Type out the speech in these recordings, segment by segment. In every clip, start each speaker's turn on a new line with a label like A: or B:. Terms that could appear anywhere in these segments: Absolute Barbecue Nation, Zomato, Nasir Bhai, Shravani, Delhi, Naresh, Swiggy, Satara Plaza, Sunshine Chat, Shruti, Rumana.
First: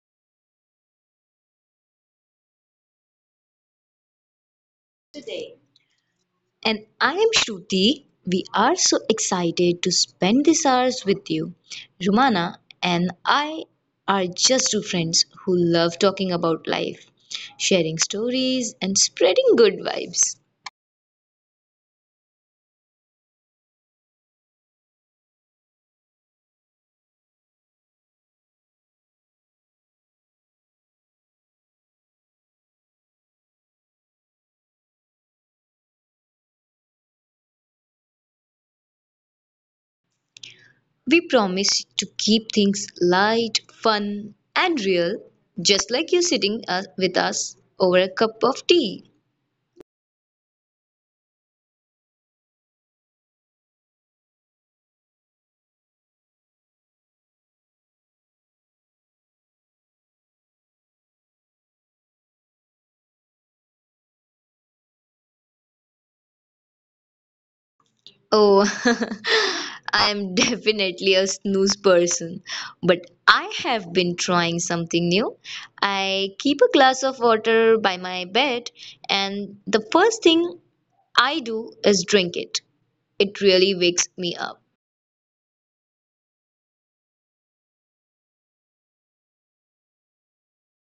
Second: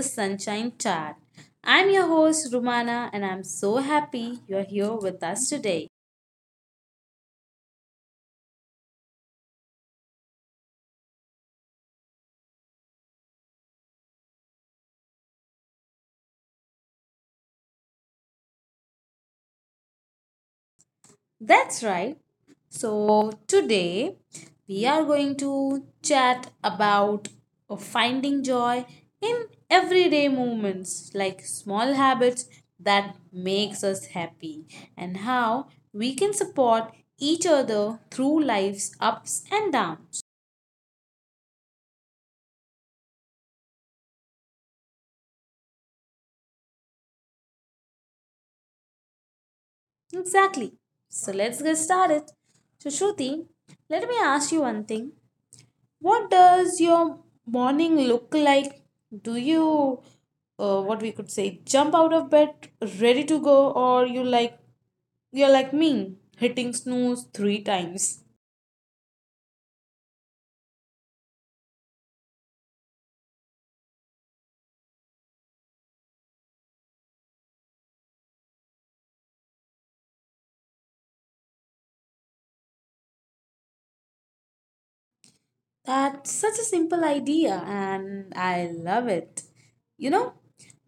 A: Sunshine Chat. I'm your host, Rumana, and I'm so happy you're here with us
B: Today.
A: today.
B: And I am Shruti. We are so excited to spend these hours with you. Rumana and I are just two friends who love talking about life, sharing stories, and spreading good vibes.
A: That's right. So, today we are going to chat about finding joy in everyday moments like small habits that makes us happy and how we can support each other through life's ups and downs.
B: We promise to keep things light, fun, and real, just like you sitting with us over a cup of tea.
A: Exactly. So let's get started. So, Shruti, let me ask you one thing. What does your morning look like? Do you, what we could say, jump out of bed ready to go, or you like you're like me, hitting snooze three times?
B: Oh, I'm definitely a snooze person, but I have been trying something new. I keep a glass of water by my bed, and the first thing I do is drink it. It really wakes me up.
A: That's such a simple idea, and I love it. You know,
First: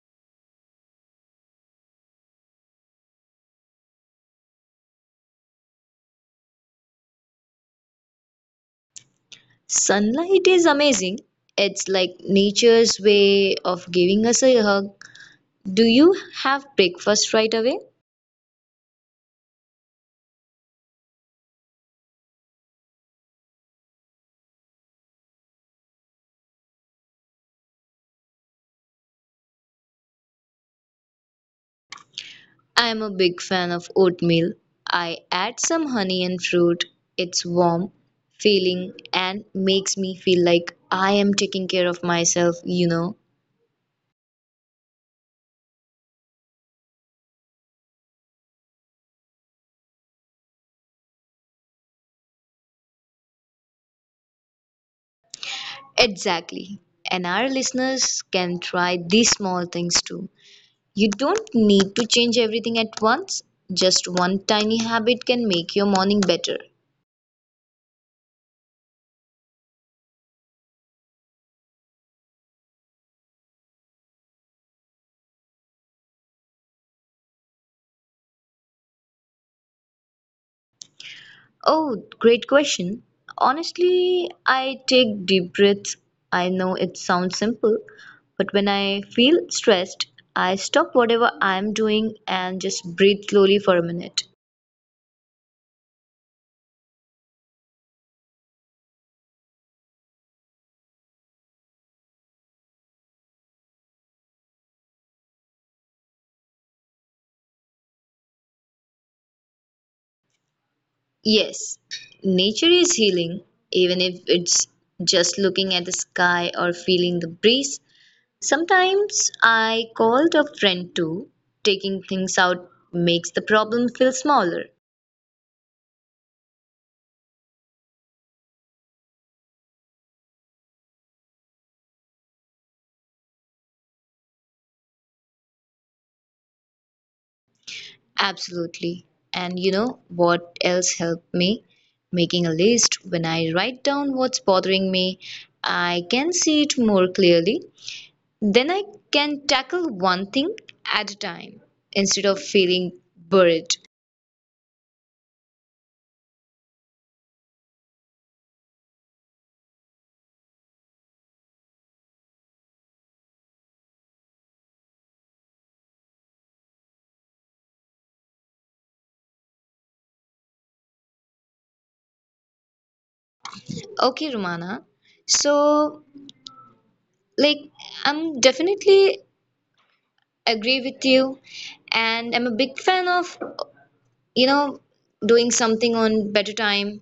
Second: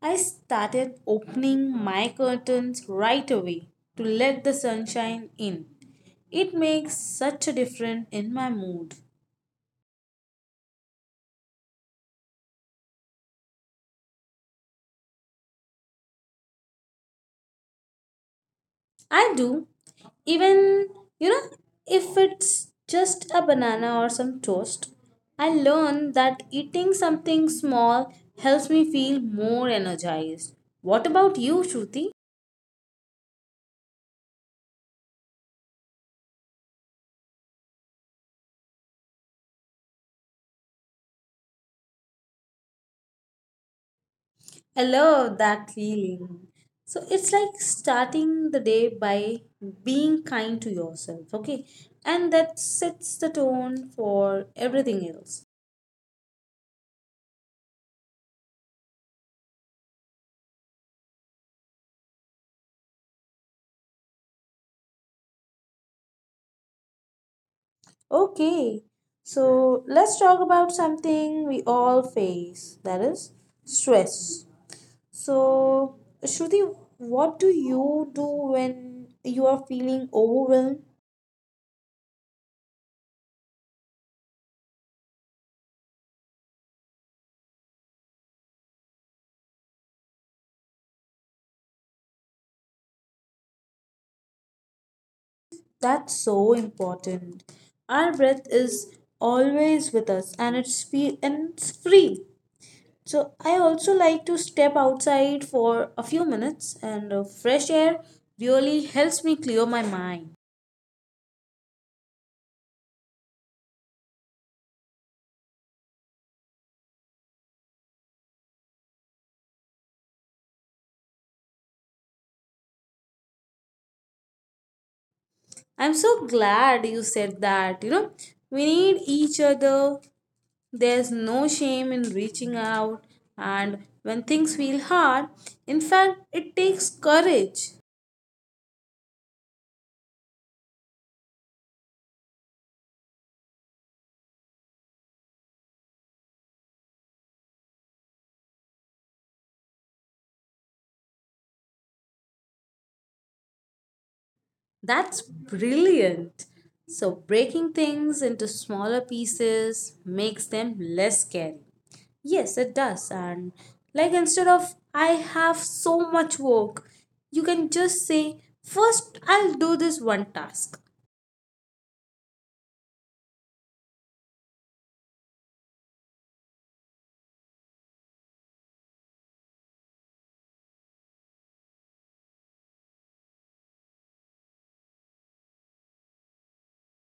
A: I started opening my curtains right away to let the sunshine in. It makes such a difference in my mood.
B: Sunlight is amazing. It's like nature's way of giving us a hug. Do you have breakfast right away?
A: I do, even, you know, if it's just a banana or some toast. I learned that eating something small helps me feel more energized. What about you, Shruti?
B: I'm a big fan of oatmeal. I add some honey and fruit. It's warm, feeling, and makes me feel like I am taking care of myself.
A: I love that feeling. So it's like starting the day by being kind to yourself, okay? And that sets the tone for everything else.
B: Exactly. And our listeners can try these small things too. You don't need to change everything at once. Just one tiny habit can make your morning better.
A: Okay, so let's talk about something we all face that is stress. So, Shruti, what do you do when you are feeling overwhelmed?
B: Oh, great question. Honestly, I take deep breaths. I know it sounds simple, but when I feel stressed, I stop whatever I'm doing and just breathe slowly for a minute.
A: That's so important. Our breath is always with us and it's free. So I also like to step outside for a few minutes and fresh air really helps me clear my mind.
B: Yes, nature is healing, even if it's just looking at the sky or feeling the breeze. Sometimes I called a friend too. Taking things out makes the problem feel smaller.
A: I'm so glad you said that. You know, we need each other. There's no shame in reaching out and when things feel hard, in fact, it takes courage.
B: Absolutely. And you know what else helped me? Making a list. When I write down what's bothering me, I can see it more clearly. Then I can tackle one thing at a time instead of feeling buried.
A: That's brilliant. So, breaking things into smaller pieces makes them less scary. Yes, it does. And like instead of I have so much work, you can just say, first I'll do this one task.
B: Okay, Romana. So, like, I'm definitely agree with you, and I'm a big fan of you know, doing something on better time.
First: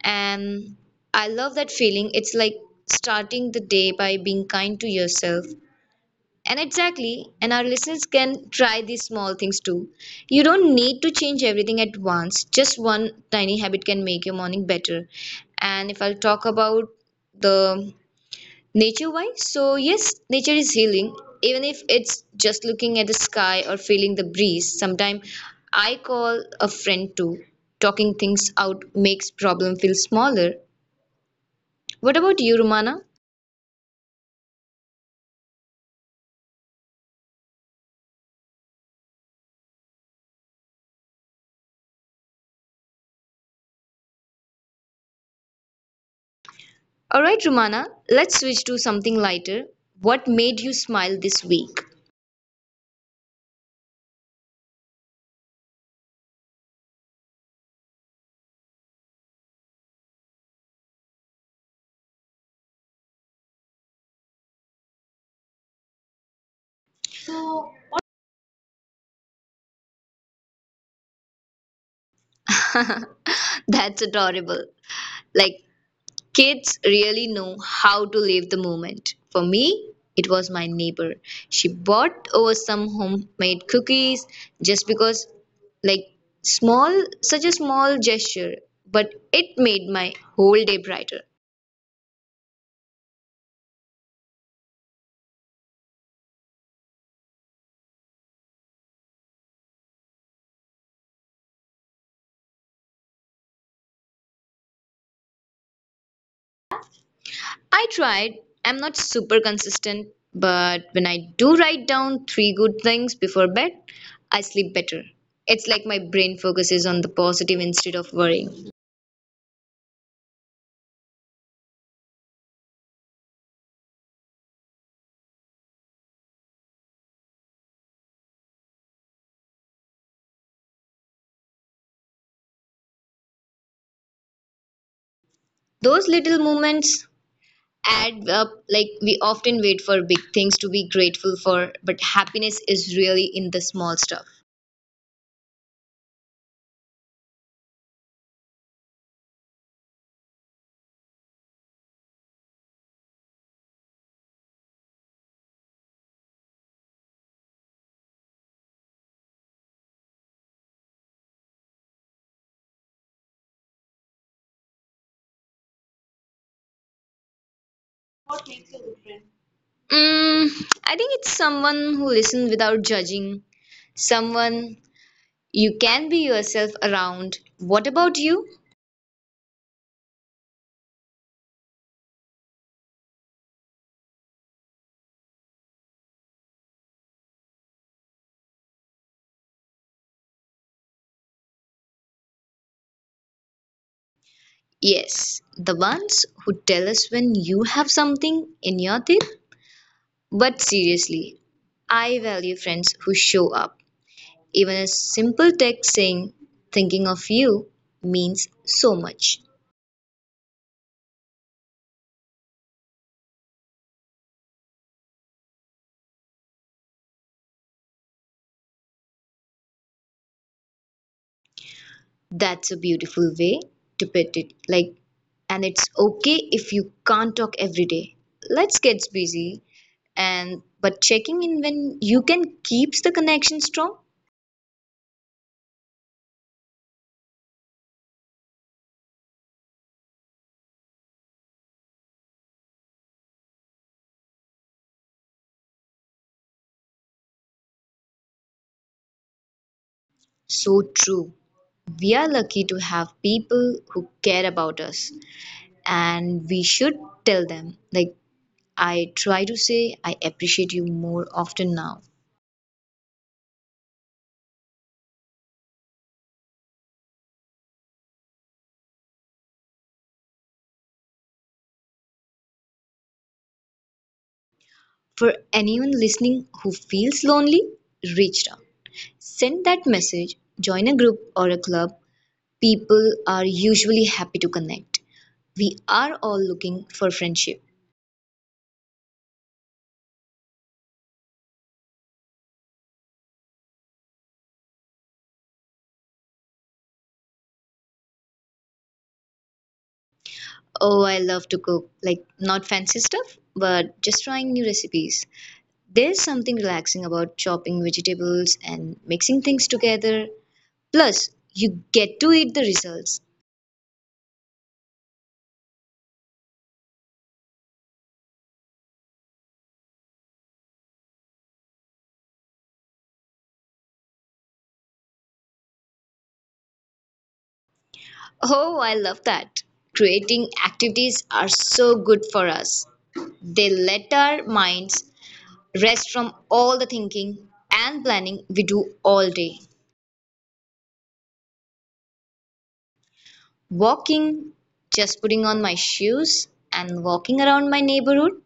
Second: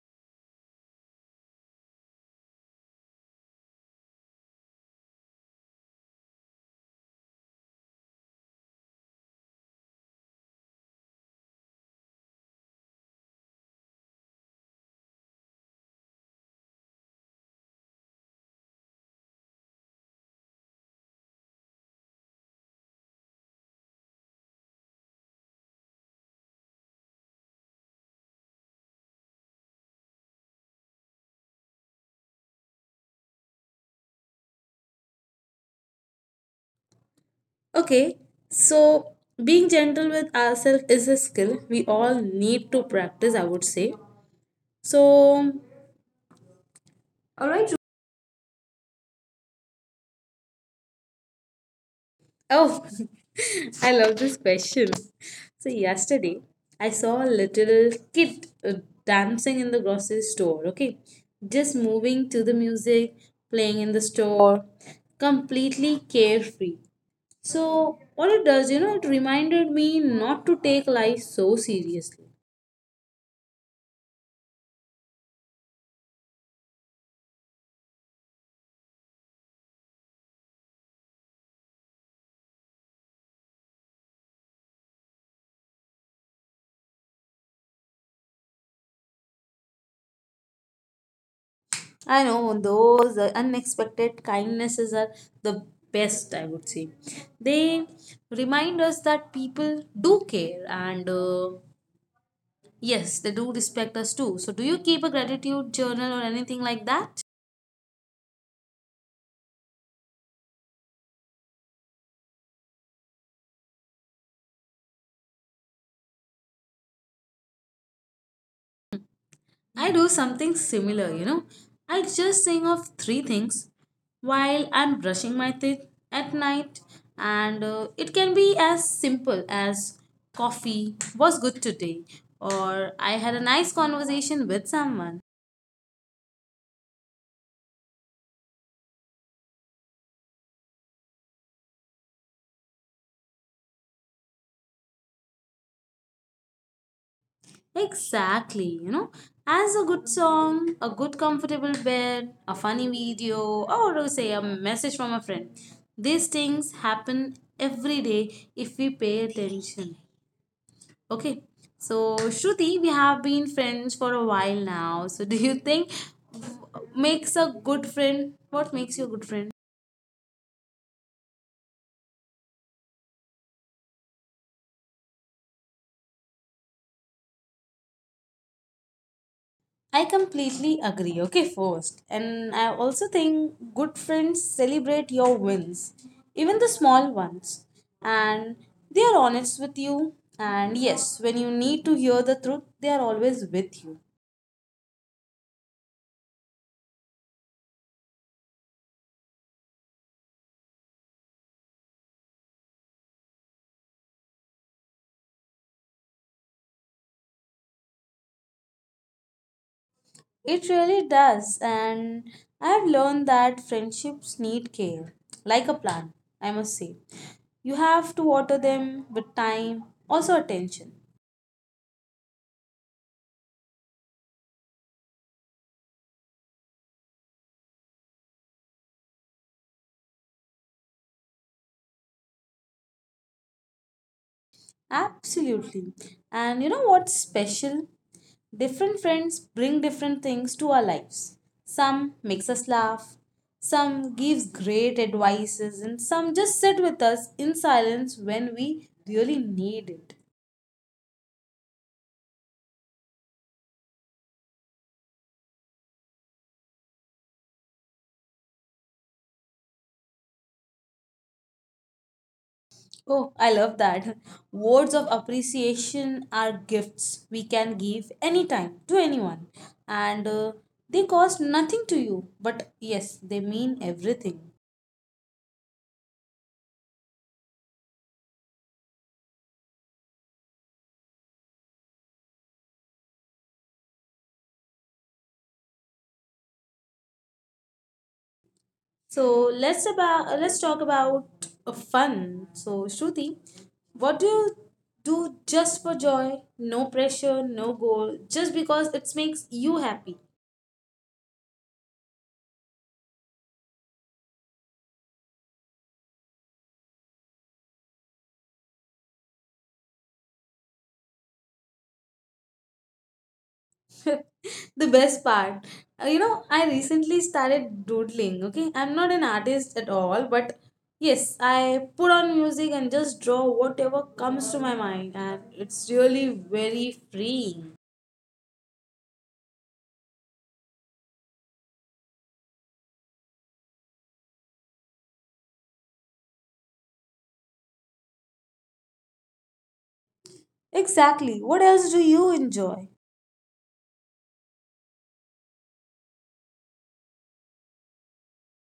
B: And I love that feeling. It's like starting the day by being kind to yourself. And exactly, and our listeners can try these small things too. You don't need to change everything at once. Just one tiny habit can make your morning better. And if I'll talk about the nature wise, so yes, nature is healing, even if it's just looking at the sky or feeling the breeze. Sometimes I call a friend too. Talking things out makes problem feel smaller. What about you, Romana?
A: Okay, so being gentle with ourselves is a skill we all need to practice, I would say. So,
B: All right,
A: all right,
B: Romana, let's switch to something lighter. What made you smile this week?
A: oh, I love this question. So, yesterday I saw a little kid dancing in the grocery store, okay? Just moving to the music, playing in the store, completely carefree. So, what it does, you know, it reminded me not to take life so seriously.
B: That's adorable. Like kids really know how to live the moment. For me, it was my neighbor. She bought over some homemade cookies just because, like, small, such a small gesture, but it made my whole day brighter.
A: I know those unexpected kindnesses are the best, I would say. They remind us that people do care and yes, they do respect us too. So, do you keep a gratitude journal or anything like that?
B: I tried. I'm not super consistent, but when I do write down three good things before bed, I sleep better. It's like my brain focuses on the positive instead of worrying.
A: I do something similar, you know. I just think of three things while I'm brushing my teeth at night, and it can be as simple as coffee was good today, or I had a nice conversation with someone.
B: Those little moments add up. Like, we often wait for big things to be grateful for, but happiness is really in the small stuff.
A: Exactly, you know, as a good song, a good comfortable bed, a funny video, or say a message from a friend. These things happen every day if we pay attention. Okay, so Shruti, we have been friends for a while now. So, do you think makes a good friend? What makes you a good friend?
B: Mm, I think it's someone who listens without judging, someone you can be yourself around. What about you?
A: I completely agree. Okay, first. And I also think good friends celebrate your wins, even the small ones. And they are honest with you. And yes, when you need to hear the truth, they are always with you.
B: Yes, the ones who tell us when you have something in your teeth. But seriously, I value friends who show up. Even a simple text saying thinking of you means so much.
A: It really does. And I have learned that friendships need care, like a plant, I must say. You have to water them with time, also attention.
B: That's a beautiful way to put it. Like, and it's okay if you can't talk every day. Let's get busy, and but checking in when you can keeps the connection strong.
A: Absolutely. And you know what's special? Different friends bring different things to our lives. Some makes us laugh, some gives great advices, and some just sit with us in silence when we really need it.
B: So true. We are lucky to have people who care about us and we should tell them. Like, I try to say I appreciate you more often now.
A: Oh, I love that. Words of appreciation are gifts we can give anytime to anyone, and they cost nothing to you, but yes, they mean everything.
B: For anyone listening who feels lonely, reach out. Send that message, join a group or a club. People are usually happy to connect. We are all looking for friendship.
A: So let's talk about fun. So Shruti, what do you do just for joy? No pressure, no goal, just because it makes you happy.
B: Oh, I love to cook. Like, not fancy stuff, but just trying new recipes. There's something relaxing about chopping vegetables and mixing things together. Plus, you get to eat the results.
A: The best part. You know, I recently started doodling, okay? I'm not an artist at all, but yes, I put on music and just draw whatever comes to my mind and it's really very freeing.
B: Oh, I love that. Creating activities are so good for us. They let our minds rest from all the thinking and planning we do all day.
A: Exactly. What else do you enjoy?
B: Walking, just putting on my shoes and walking around my neighborhood,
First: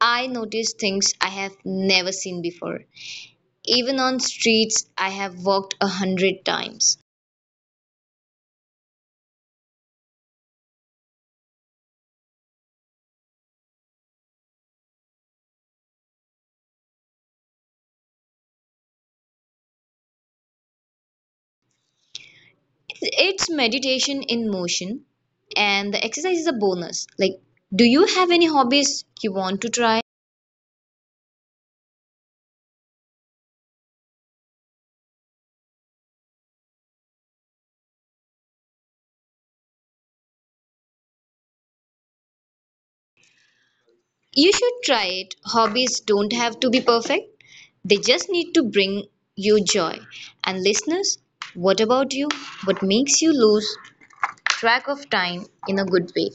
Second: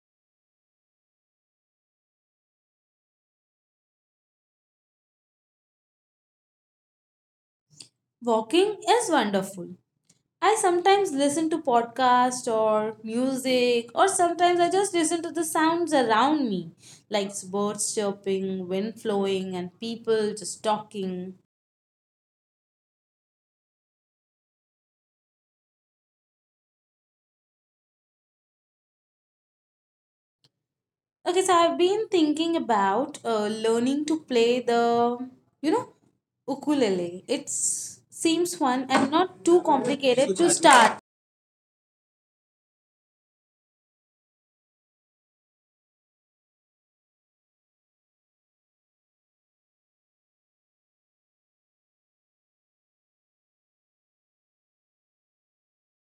B: I noticed things I have never seen before. Even on streets I have walked a hundred times.
A: Walking is wonderful. I sometimes listen to podcasts or music, or sometimes I just listen to the sounds around me, like birds chirping, wind flowing, and people just talking.
B: It's meditation in motion, and the exercise is a bonus. Like, do you have any hobbies you want to try?
A: Okay, so I've been thinking about learning to play the, you know, ukulele. It seems fun and not too complicated to start.
B: You should try it. Hobbies don't have to be perfect, they just need to bring you joy. And, listeners, what about you? What makes you lose track of time in a good way?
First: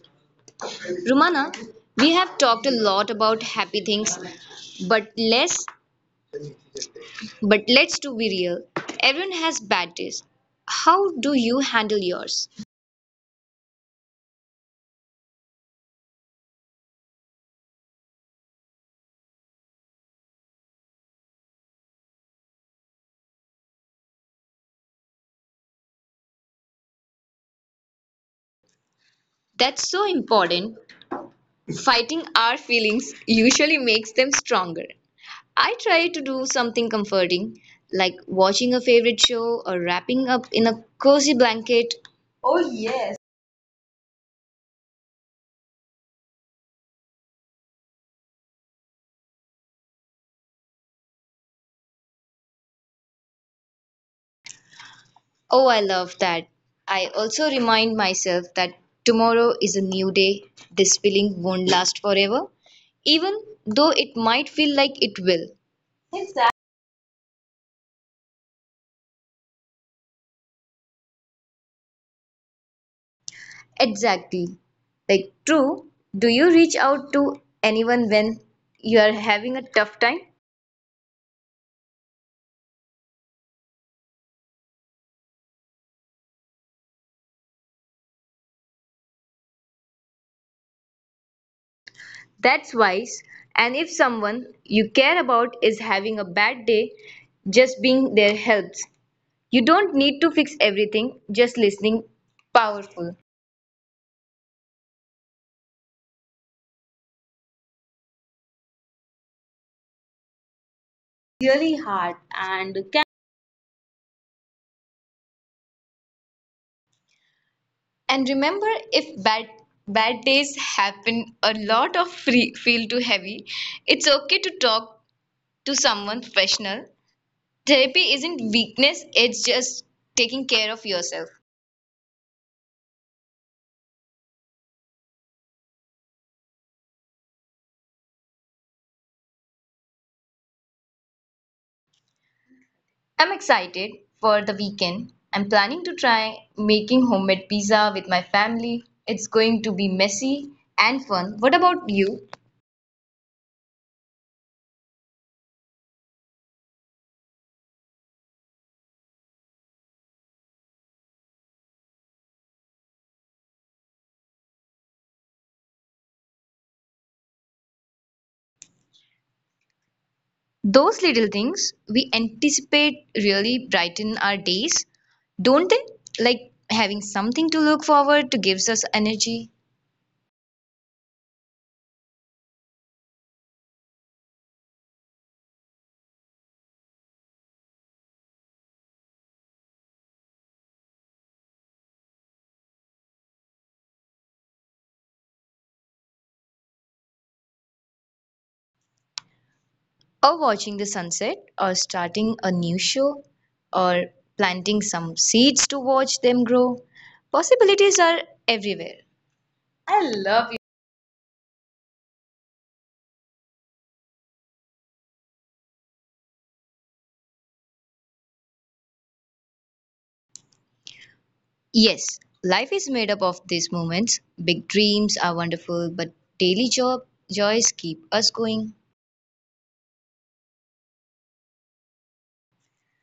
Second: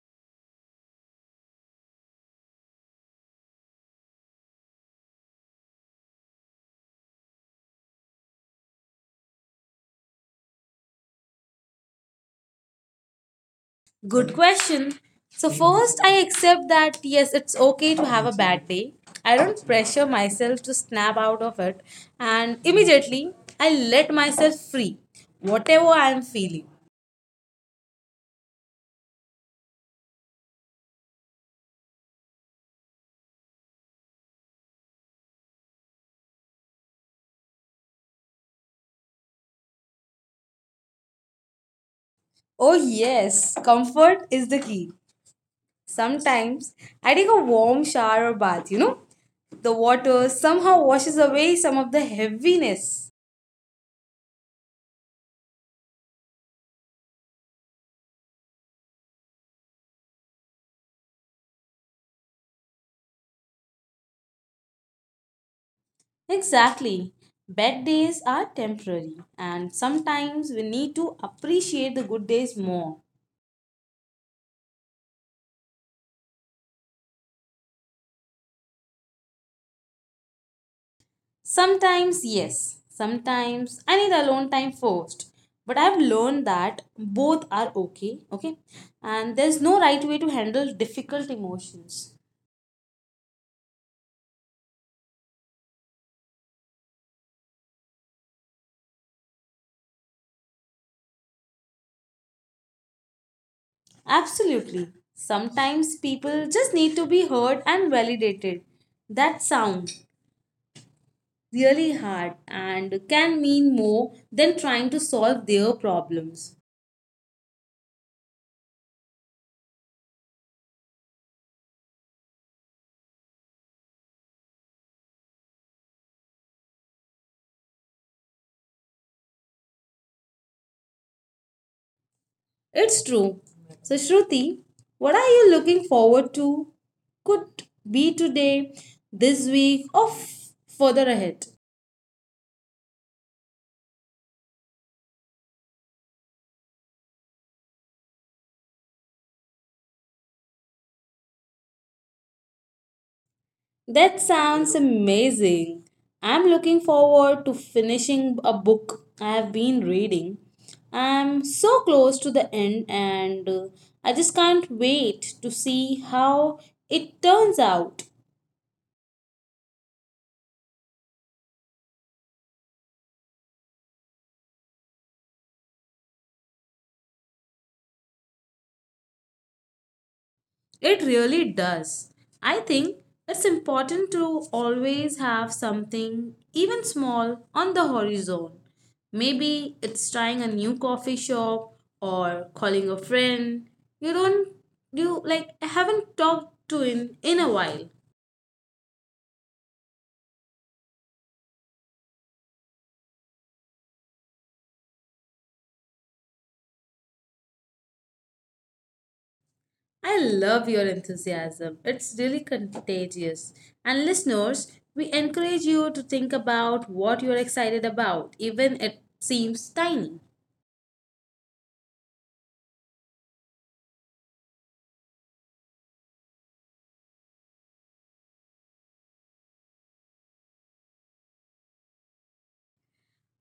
B: Rumana, we have talked a lot about happy things, but less but let's to be real. Everyone has bad days. How do you handle yours?
A: Good question. So, first, I accept that yes, it's okay to have a bad day. I don't pressure myself to snap out of it, and immediately I let myself free, whatever I'm feeling.
B: That's so important. Fighting our feelings usually makes them stronger. I try to do something comforting, like watching a favorite show or wrapping up in a cozy blanket.
A: Oh, yes, comfort is the key. Sometimes I take a warm shower or bath, you know, the water somehow washes away some of the heaviness.
B: Oh, I love that. I also remind myself that tomorrow is a new day. This feeling won't last forever, even though it might feel like it will.
A: Exactly. Bad days are temporary, and sometimes we need to appreciate the good days more.
B: Exactly. Like, true. Do you reach out to anyone when you are having a tough time?
A: Sometimes, yes. Sometimes I need alone time first. But I've learned that both are okay, okay? And there's no right way to handle difficult emotions.
B: That's wise. And if someone you care about is having a bad day, just being there helps. You don't need to fix everything, just listening powerful.
A: Absolutely. Sometimes people just need to be heard and validated. That sounds really
B: Really
A: hard
B: hard, and
A: and
B: can
A: can mean more than trying to solve their problems.
B: and remember, if bad days happen, a lot of free, feel too heavy. It's okay to talk to someone professional. Therapy isn't weakness; it's just taking care of yourself.
A: It's true. So, Shruti, what are you looking forward to? Could be today, this week, or further ahead.
B: I'm excited for the weekend. I'm planning to try making homemade pizza with my family. It's going to be messy and fun. What about you?
A: That sounds amazing. I'm looking forward to finishing a book I have been reading. I'm so close to the end, and I just can't wait to see how it turns out.
B: Those little things we anticipate really brighten our days, don't they? Like having something to look forward to gives us energy,
A: It really does. I think it's important to always have something, even small, on the horizon. Maybe it's trying a new coffee shop or calling a friend. You don't, you like, I haven't talked to in a while.
B: or watching the sunset, or starting a new show, or planting some seeds to watch them grow. Possibilities are everywhere.
A: I love your enthusiasm. It's really contagious. And listeners, we encourage you to think about what you're excited about, even it seems tiny.
B: Yes, life is made up of these moments. Big dreams are wonderful, but daily job joys keep us going.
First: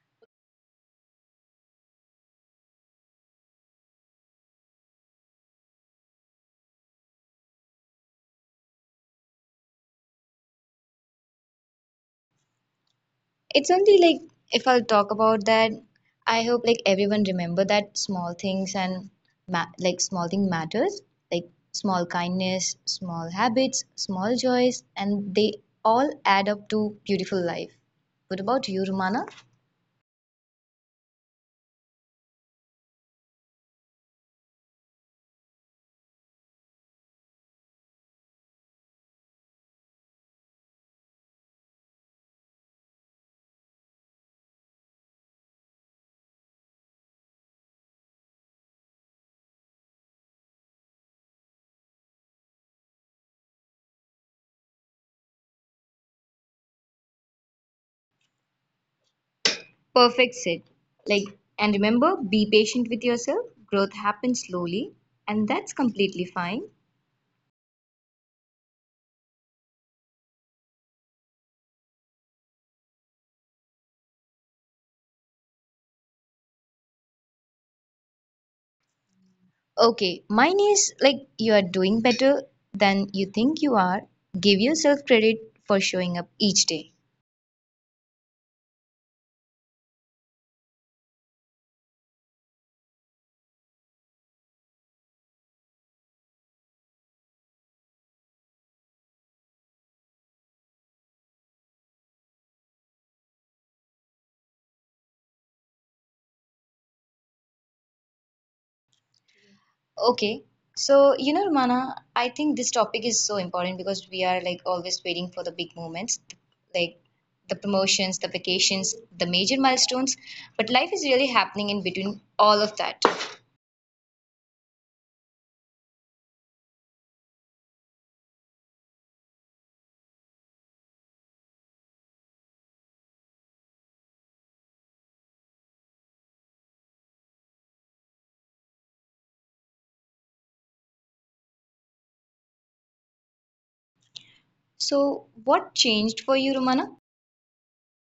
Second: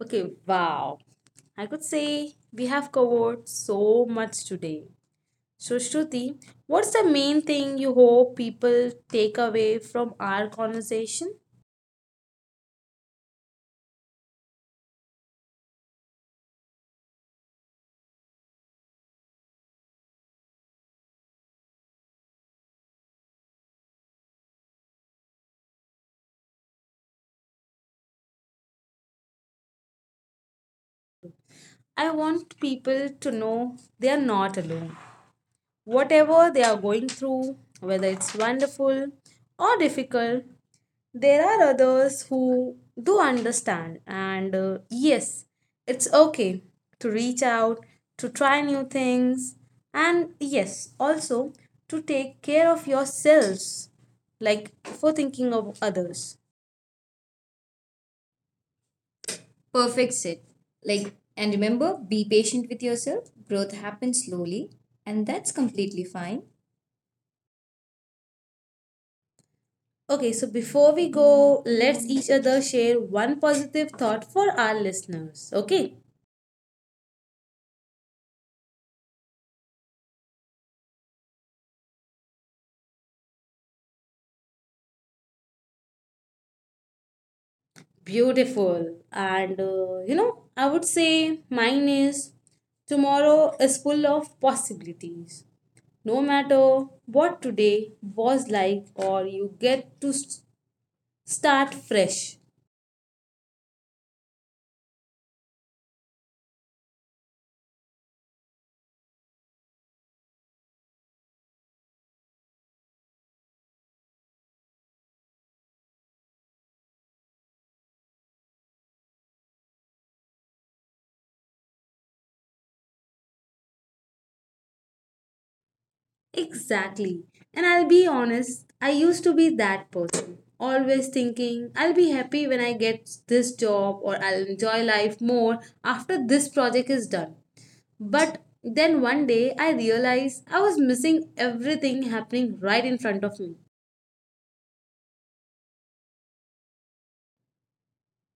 A: Okay, wow. I could say we have covered so much today. So, Shruti, what's the main thing you hope people take away from our conversation?
B: It's only like, if I'll talk about that, I hope like everyone remember that small things and like small thing matters, like small kindness, small habits, small joys, and they all add up to beautiful life. What about you, Romana?
A: I want people to know they are not alone. Whatever they are going through, whether it's wonderful or difficult, there are others who do understand, and yes, it's okay to reach out, to try new things, and yes, also to take care of yourselves, like for thinking of others. Perfect,
B: Perfect
A: Sid.
B: said.
A: Like,
B: Like,
A: and
B: and
A: remember,
B: remember,
A: be
B: be
A: patient with
B: patient with
A: yourself.
B: yourself.
A: Growth
B: Growth
A: happens
B: happens
A: slowly,
B: slowly,
A: and
B: and
A: that's
B: that's
A: completely
B: completely
A: fine.
B: fine.
A: Okay, so before we go, let's each other share one positive thought for our listeners. Okay.
B: Okay, mine is like you are doing better than you think you are. Give yourself credit for showing up each day.
A: Beautiful. And you know, I would say mine is tomorrow is full of possibilities. No matter what today was like, or you get to start fresh.
B: Okay. So, Romana, I think this topic is so important because we are like always waiting for the big moments, like the promotions, the vacations, the major milestones, but life is really happening in between all of that.
A: Exactly. And I'll be honest, I used to be that person, always thinking I'll be happy when I get this job or I'll enjoy life more after this project is done. But then one day I realized I was missing everything happening right in front of me.
B: So, what changed for you, Romana?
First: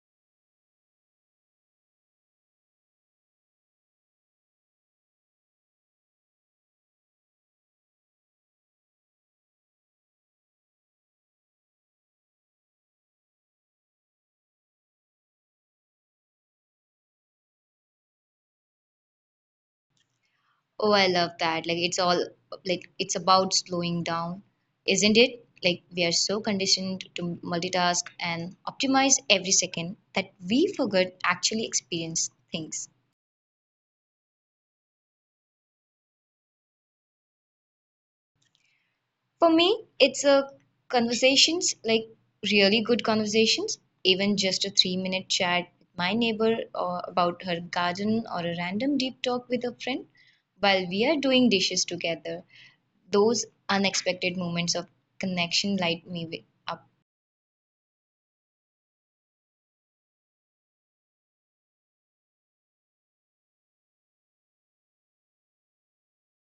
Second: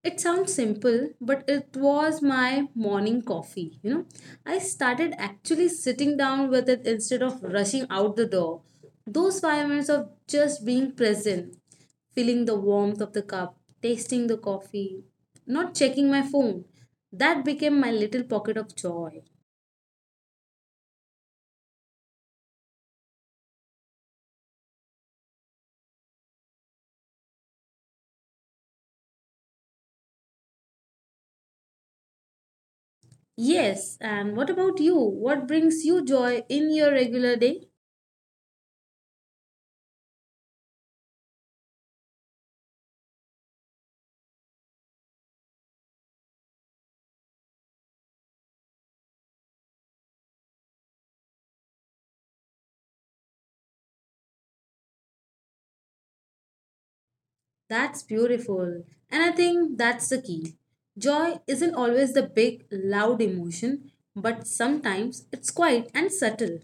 A: It sounds simple, but it was my morning coffee. You know, I started actually sitting down with it instead of rushing out the door. Those 5 minutes of just being present, feeling the warmth of the cup, tasting the coffee, not checking my phone, that became my little pocket of joy.
B: Oh, I love that. Like, it's all like it's about slowing down, isn't it? Like we are so conditioned to multitask and optimize every second that we forget actually experience things.
A: Yes, and what about you? What brings you joy in your regular day?
B: For me, it's a conversations, like really good conversations, even just a 3 minute chat with my neighbor or about her garden or a random deep talk with a friend while we are doing dishes together. Those unexpected moments of connection light me up.
A: That's beautiful. And I think that's the key. Joy isn't always the big, loud emotion, but sometimes it's quiet and subtle.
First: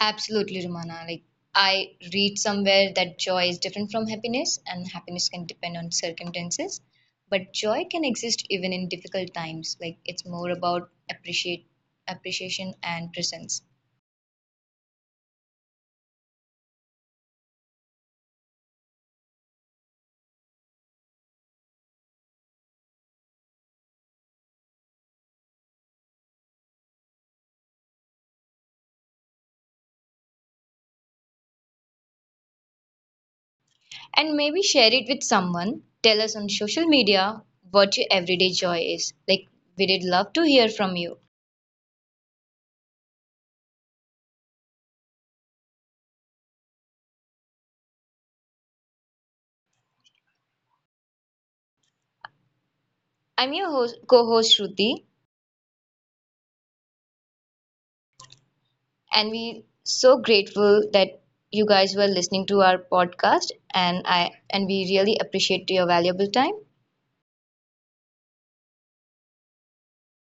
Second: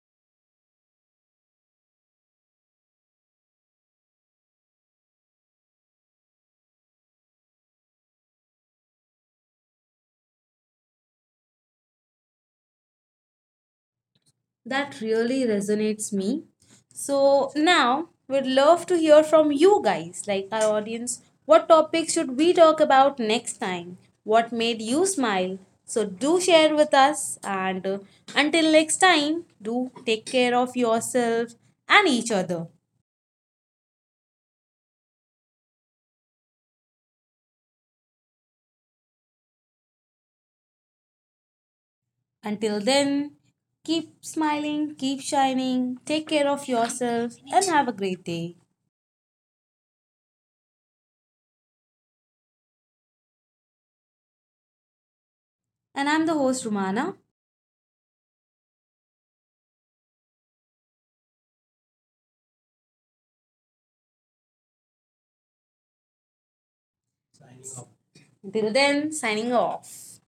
B: Absolutely, Romana. Like I read somewhere that joy is different from happiness, and happiness can depend on circumstances, but joy can exist even in difficult times. Like it's more about appreciate appreciation and presence.
A: That really resonates me. So now we'd love to hear from you guys, like our audience. What topic should we talk about next time? What made you smile? So do share with us and until next time, do take care of yourself and each other.
B: And maybe share it with someone. Tell us on social media what your everyday joy is. Like, we did love to hear from you.
A: Until then, keep smiling, keep shining, take care of yourself, and have a great day.
B: I'm your host, co-host Shruti.
A: And I'm the host, Romana.
B: And we so grateful that you guys were listening to our podcast and we really appreciate your valuable time.
A: Until then, signing off.